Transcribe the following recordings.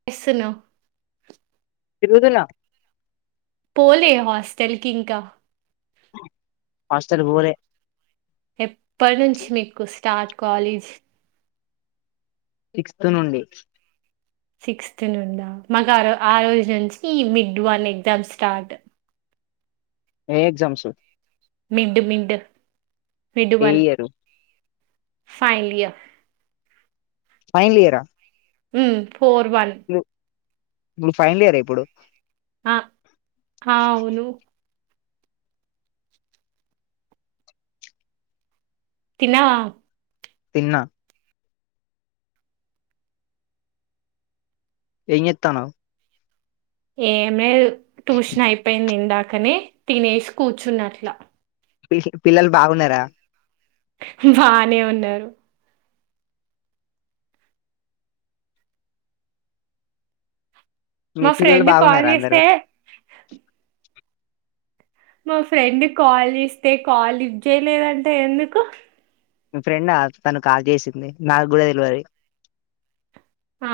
ఏం చేస్తున్నావ్ పెరుగుతున్న పోలే హాస్టల్ కి ఇంకా హాస్టెల్ కు పోలే ఎప్పటి నుంచి మీకు స్టార్ట్ కాలేజ్ సిక్త్ నుండి సిక్స్ నుండ మాకు ఆ ఆ రోజు నుంచి మిడ్ వన్ ఎగ్జామ్ స్టార్ట్ ఏ ఎగ్జామ్స్ మిండు మిండు మిడు ఏ one year final year final ఇయరా ఉ ఫోర్ వన్ ఉ ఇప్పుడు ఫైనల్ ఇయర ఇప్పుడు ఆ ఆవును తిన్నావా తిన్నా ఏం చేత్తన్నావ్ ఏం లేదు ట్యూషన్ అయిపోయింది ఇందాకనే తినేసి కూర్చున్న అట్ల మీ పిల్లలు బాగున్నారా బానే ఉన్నారు మీ మా పిల్లలు ఫ్రెండ్ కాల్ బాగున్నారా అందరు చేస్తే మా ఫ్రెండ్ కాల్ చేస్తే కాల్ లిఫ్ట్ చేయలేదంట ఎందుకు మీ ఫ్రెండ్ తను కాల్ చేసింది నాకు కూడా తెలువది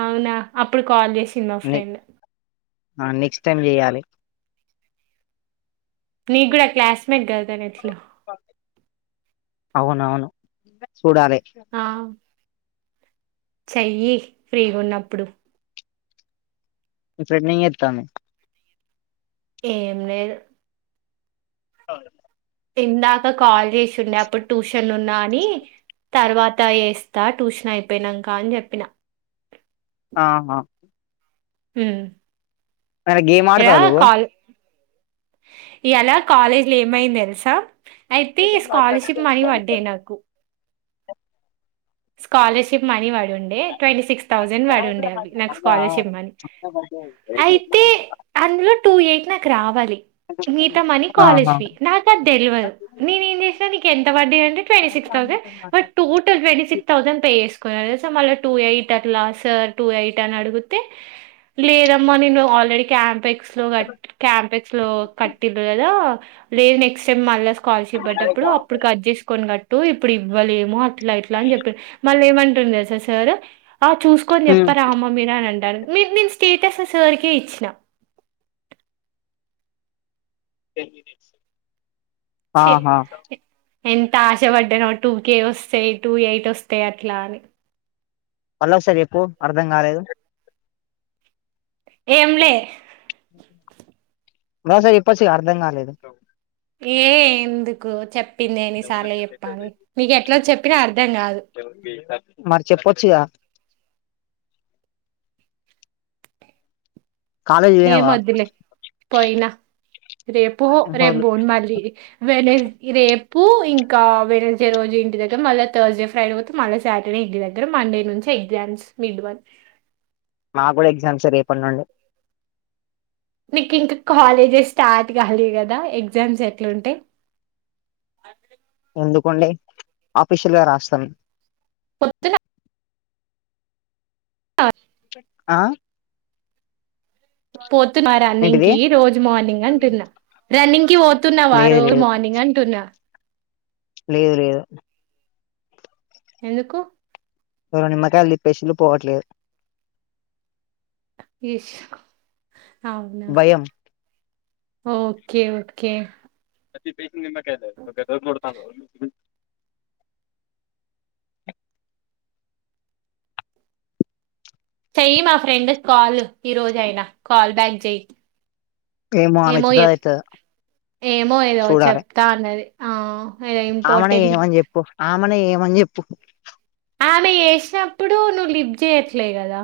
అవునా అప్పుడు కాల్ చేసింది మా ఫ్రెండ్ ఆ నెక్స్ట్ టైమ్ చెయాలి నీ కూడా క్లాస్మేట్ కదా తను ఏట్లో అవును అవును చూడాలే ఆ చెయ్యి ఫ్రీగున్నప్పుడు మీ ఫ్రెండ్ ఏం చెప్తాంది ఎమ్ లేదు ఆ ఇందాక కాల్ చేసి ఉండే అప్పుడు ట్యూషన్ ఉన్నా అని తర్వాత వేస్తా ట్యూషన్ అయిపోయినాంక అని చెప్పిన ఆహా ఉ ఏమైనా గేమ్ ఆడతావా ఏద కాల్ ఇయ్యాల కాలేజీ లో ఏమైంది తెలుసా అయితే స్కాలర్షిప్ మనీ పడ్డాయి నాకు స్కాలర్షిప్ మనీ వడున్ ట్వంటీ సిక్స్ థౌసండ్ వాడు ఉండే అవి నాకు స్కాలర్షిప్ అని నువ్వు అయితే అందులో టూ ఎయిట్ నాకు రావాలి మితా మని కాలేజ్ ఫీ నాకు అది తెడెలివదు ఆహా నేను ఏం చేసినా నీ ఎంత పడ్ది అంటే twenty six thousand but total twenty six thousand pay చేసుకున్నా తెల్సా మళ్ళా టూ ఎయిట్ అట్లా సార్ టూ ఎయిట్ అన్ అడుగుతే లేదమ్మా నన్నను ఆల్రెడీ క్యాంప్ అయి కంపక్స్ లో కట్టి కదా లేదు నెక్స్ట్ టై మళ్ళ స్ కాల్ర్స్ ఇవ్వటప్పుడు అప్పుడు కట్ చేసుకుని కట్టు ఇప్పుడు ఇవ్వలేముో అట్లా ఇట్లా అని చెప్ప మళ్ళీ ఏం అన్నటుండు తెలుసా సారు ఆ చేసుకుని ఉమ్. చెప్పారమ్మ మీర అని అంటాను మీరు నేను స్టేటస్ సార్ కె ఇచ్చిన తే చె ఎ ఎంత ఆశ పడ్డానో టూ కే వస్తాయి టూ ఎయిట్ వస్తాయి అట్లా అని మళ్ళ ఒకసారి ఎప్పు అర్ధం కాలేదు ఏం లే మాల్ ఓసారి చూపొచ్చు అర్ధం కాలే ఏ ఎందుకు చెప్పింది అని సాలే చెప్పాలి నీకు ఎట్లా చెప్పినా అర్ధం కాదు మరి చెపొచ్చుగా కాలేజ్ ఏ పోయినావా మొద్దులే పోయిన రేపో రేప్ హోల్. బోన్ మళ్ళీ వెనస్ రేపు ఇంకా వెనస్డే రోజు ఇంటి దగ్గర మళ్ళ థర్స్డే ఫ్రైడే వోత్ మళ్ళా సాటర్డే ఇంటి దగ్గర మండే నుంచి ఎగ్జామ్స్ మిడ్ వన్ మా కూడా ఎగ్జామ్స్ రేపటి నుండి నీక్ ఇంక కాలేజెస్ స్టార్ట్ గాలే గదా ఎగ్జామ్స్ ఎట్లాంటయి అ ఎందుకండి ఆఫీషియల్ గా రాస్తాను కొతుగా స ఆ ఏంటిది పోతున్నారాన్నికి రోజు మార్నింగ్ అంటున్నా రన్నింగ్ కి పోతున్నావా లేదు రో లేదు మార్నింగ్ అంటున్నా లేదు లేదు ఎందుకు ఎవ నిమ్మకాయల్లి పెసిలు పోవట్లేదు ఇష్ అవునా భయం ఓకే ఓకే ప్రతి పేస్ నిమ్మకాయి దడుతాను చెయ్యి మా ఫ్రెండ్ కాల్ ఈ రోజ యినా కాల్ బ్యాక్ జేయ్ ఆమె ఏమో ఎత్తుతదో ఇయప్ ఎత్తదో ఏమో ఏదో చూడాలి చెప్తా అన్నది ఆ ఏదో ఆమెనే ఇంపార్టెంట్ చేయమని చెప్పు ఆమెనే చేయమని చెప్పు ఆమె చేసినప్పుడు నువ్వు లిఫ్ చేయ్యట్లే కదా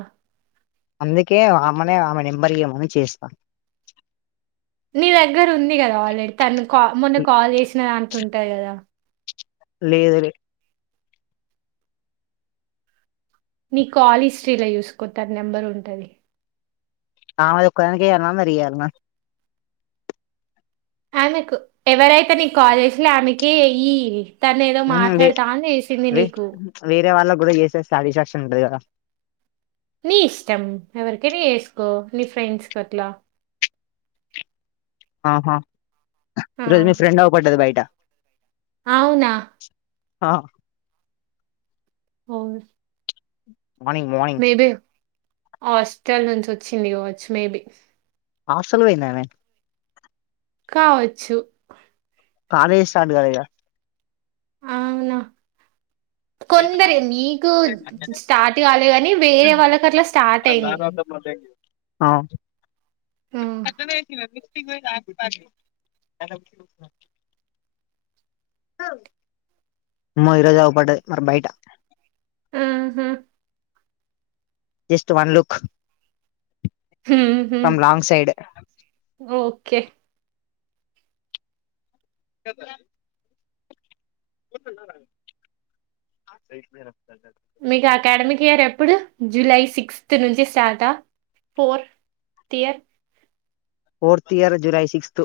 అందుకే ఆమనే ఆమె నెంబర్ ఇయ్యమను చేస్తా నీ దగ్గర ఉంది కదా ఆల్రెడీ తను కా మొన్న కాల్ చేసిన దాంట్లో ఉంటాది కదా లేదు లే నీ కాల్ హిస్టరీలో చూసుకో తన నెంబర్ ఉంటది ఆమె ఒక్కదానికే చేయాలన మరి ఇయాలన ఆమెకు ఎవరైతే నీ కాల్ చేసిర్లో ఆమెకే ఏయి తను ఏదో ఉహు వే మాట్లాడతా ఆని చేసింది వే నీకు వేరే వాళ్ళకి కూడా చేసేస్త సాటిస్ఫాక్షన్ ఉంటది కదా నీ ఇష్టం ఎవరికైన చేసుకో నీ ఫ్రెండ్స్ కి అట్లా ఆహా ఆ! ఈ రోజు మీ ఫ్రెండ్ అగు పడ్డది బయట అవునా అ ఓల్డ్ ఉ మేబి హాస్టల్ నుంచి వచ్చింది కావచ్చు మేబి హాస్టల్ పోయిందా ఆమె కావచ్చు కాలేజ్ స్టార్ట్ గా ఇగ ఆవునా కొందరి నీకు స్టార్ట్ కాలే గాని వేరే వాళ్ళకు అట్లా స్టార్ట్ అయినాయి ఆ హ్మ్. తిననే తినవి [inaudible] ఉమ ఈరోజ అగు పడ్డే మరి బయట ఆహ జస్ట్ వన్ లుక్ హుహూ ఫ్రమ్ లాంగ్ సైడ్ ఓకే చెప్పుధాం [unintelligible] మీకు అకాడమిక్ ఇయర్ ఎప్పుడు జులై సిక్స్త్ నుంచి స్టార్టా fourth year fourth year July sixth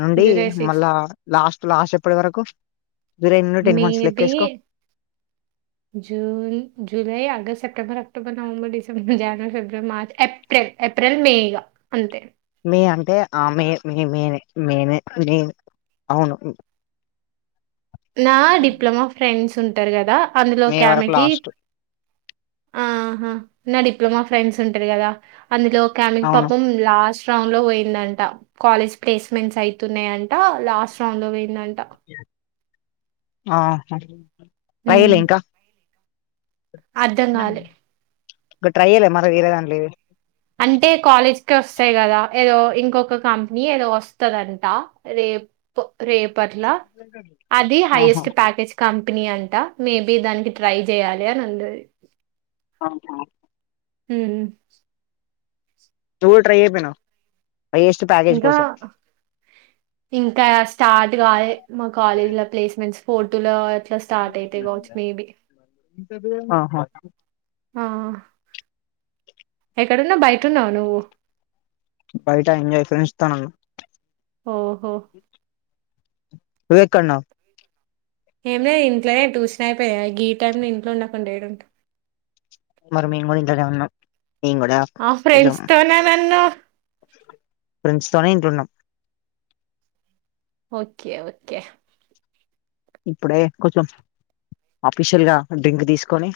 నుండి జూలై సిక్స్త్ మళ్ళా లాస్ట్ లాస్ట్ ఎప్పటి వరకు జూలై నుండి టెన్ మంత్స్ లెక్క మేబీ ఏసుకో June, July, August, September, October, November, December, January, February, March, ఏప్రి Pril April, May ఇగా అంతే మీ అంటే ఆమె మీ మేనే మేనే నేను అవును నా డిప్లొమా ఫ్రెండ్స్ ఉంటారు కదా మే అందులోకి వరకు ఆమెకి లాస్ట్ ఆహా నా డిప్లొమా ఫ్రెండ్స్ ఉంటది కదా అందులో ఒక ఆమెకు అవును పాపం లాస్ట్ రౌండ్ లో పోయిందంట కాలేజ్ ప్లేస్మెంట్స్ అయితున్నాయంట లాస్ట్ రౌండ్ లో పోయిందంట ఆహా రాయలే ఉమ్ ఇంకా అర్ధం కాలే ఇంకా ట్రై చేయలేదా మరీ వేరే దాంట్లో ఏవీ అంటే కాలేజ్ కే వస్తాయి కదా ఏదో ఇంకొక కంపెనీ ఏదో వస్తదంట రేపు రేపట్ల అది ఆహా హైయెస్ట్ ప్యాకేజ్ కంపెనీ అంటా మేబి దానికి ట్రై చేయాలి అని అన్నది అవున ఉమ్ నువ్వు కూడా ట్రై చేయకపోయినావు హైయెస్ట్ ప్యాక్ ఇంకా ఇంకా స్టార్ట్ కాలే మా కాలేజీ లో ప్లేస్మెంట్స్ ఫోర్టోలో అట్లా స్టార్ట్ అయితే కావచ్చు మేబీ ఆహా ఆ ఎక్కడున్నావు బయటన్నావ నువ్వు బయట ఎంజాయ్ ఫ్రెండ్స్తోఉన్న ఓహో నువ్వెక్కడున్నావ్ ఏమిలే ఇంట్లోనే ట్యూషన్ అయిపోయింది కదా ఈ టైంలో ఇంట్లో ఉండకుండా ఏడుంటా మరి మేము కూడా ఇంట్లనే ఉన్నాం మేం కూడా ఆ కొంచెం ఫ్రెండ్స్తో అని అన్నవ్ ఫ్రెండ్స్ తోనే ఇంట్లో ఉన్నాం ఓకే ఓకే ఇప్పుడే కొంచెం ఆఫీషియల్ గా డ్రింక్ తీసుకొని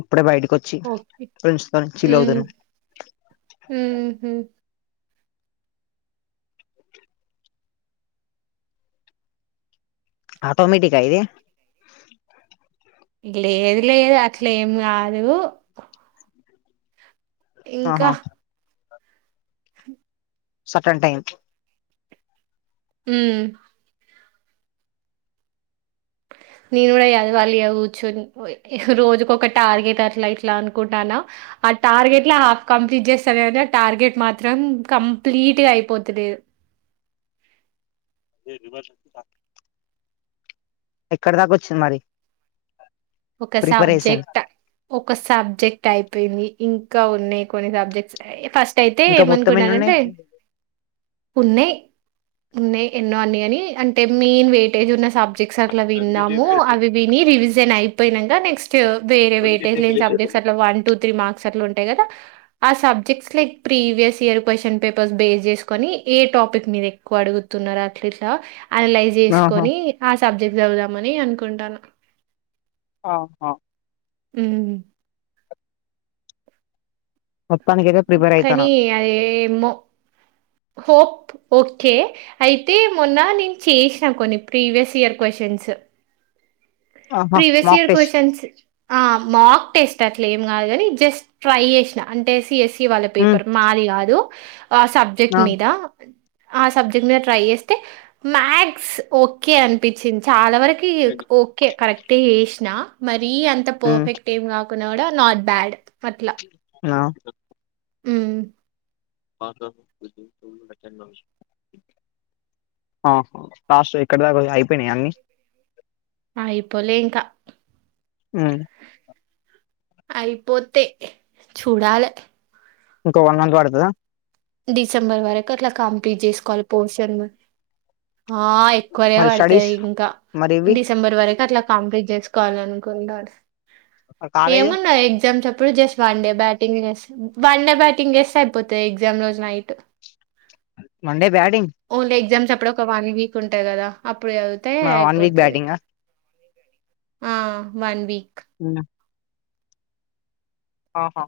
ఇప్పుడే బయటకి వచ్చి ఓకే. ఫ్రెండ్స్ తోని చిల్ అవుతున్న ఉహు ఆటోమేటిక ఇది లేదు లేదు అట్లే ఏం కాదు ఆహా ఇంకా సర్టర్న్ టైం ఊ నేను కూడా చదవాలి ఇగ కూర్చుని రోజుకొక టార్గెట్ అట్లా ఇట్లా అనుకుంటానా ఆ టార్గెట్ లో హాఫ్ కంప్లీట్ చేస్తా కానీ ఆ టార్గెట్ మాత్రం కంప్లీట్ గా అయిపోతలేదు ఎక్కడ దాకా వచ్చింది మరి ఒక ప్రిపరేషన్ సబ్జెక్ట ఒక సబ్జెక్ట్ అయిపోయింది ఇంకా ఉన్నాయి కొన్ని సబ్జెక్ట్సు ఫస్ట్ అయితే ఇంకా మొత్తం ఎన్ని ఉన్నాయి ఏమనుకున్నానంటే ఉన్నాయి ఉన్నాయి ఎన్నో అన్ని అని అంటే మెయిన్ వెయిటేజ్ ఉన్న సబ్జెక్ట్స్ అట్ల విన్నాము అవి విని రివిజన్ అయిపోయినంక నెక్స్ట్ వేరే వెటేజ్ లేని సబ్జెక్ట్సు అట్ల వన్ టూ త్రీ మార్క్స్ అట్ల ఉంటాయి కదా ఆ subjects like previous year question papers base చేసుకొని ఏ టాపిక్ మీద ఎక్కువ అడుగుతున్నారు అట్లా ఇట్లా అనలైజ్ ఆహా చేసుకొని ఆ సబ్జెక్ట్ చదువుదామని అనుకుంటాన ఆహా ఉ మొత్తానికైతే ప్రిపేర్ కానీ అయితాను అదేమో హోప్ ఓకే అయితే మొన్న నేను చేసినా కొన్ని ప్రీవియస్ ఇయర్ క్వశ్చన్స్ ఆహా previous mock year test questions ఆ మాక్ టేస్ట్ అట్ల ఏం కాదు కాని జస్ట్ ట్రై చేసిన అంటే సిఎస్ఈ వాళ్ళ ఉమ్ పేపర్ మాది కాదు ఆ సబ్జెక్ట్ ఆ మీద ఆ సబ్జెక్ట్ మీద ట్రై చేస్తే మ్యాక్స్ ఓకే అనిపించింది చాలా వరకు ఈక్ ఓకే కరెక్ట్ ఏ చేసిన మరి అంత ఉమ్ పర్ఫెక్ట్ ఏం కాకు కున్నా కూడా నాట్ బ్యాడ్ అట్లా నాకు ఊ అ రోజు [unintelligible] ఆహా లాస్ట్ ఎక్కడి దాకా ఒయి అయిపోయినాయ అన్నీ ఆయిపోలే ఇంకా ఊ అయిపోతే చూడాలి ఇంకో వన్ మంత్ పడుతదా డిసెంబర్ వరకు అట్లా కంప్లీట్ చేసుకోవాలి పోర్షన్ ఆ ఎక్కువనె మరి పడతది స్టడీస్ ఇంకా మరి ఇవి డిసెంబర్ వరకు అట్లా కంప్లీట్ చేసుకోవాల అనుకుంటడు మరి కాలేజ్ ఏమో నా ఎగ్జామ్స్ అప్పుడు జస్ట్ వన్ డే బ్యాటింగ్ చేస్తె వన్ డే బ్యాటింగ్ చేేస్తే అయిపోతుంది ఎగ్జామ్ రోజు night Monday batting only exams అప్పుడు ఒక వన్ వీక్ ఉంటది కదా అప్పుడు చదివితే వన్ వీక్ అయిపోతది బ్యాటింగా ఆ వన్ వీక్ ఉ ఆహా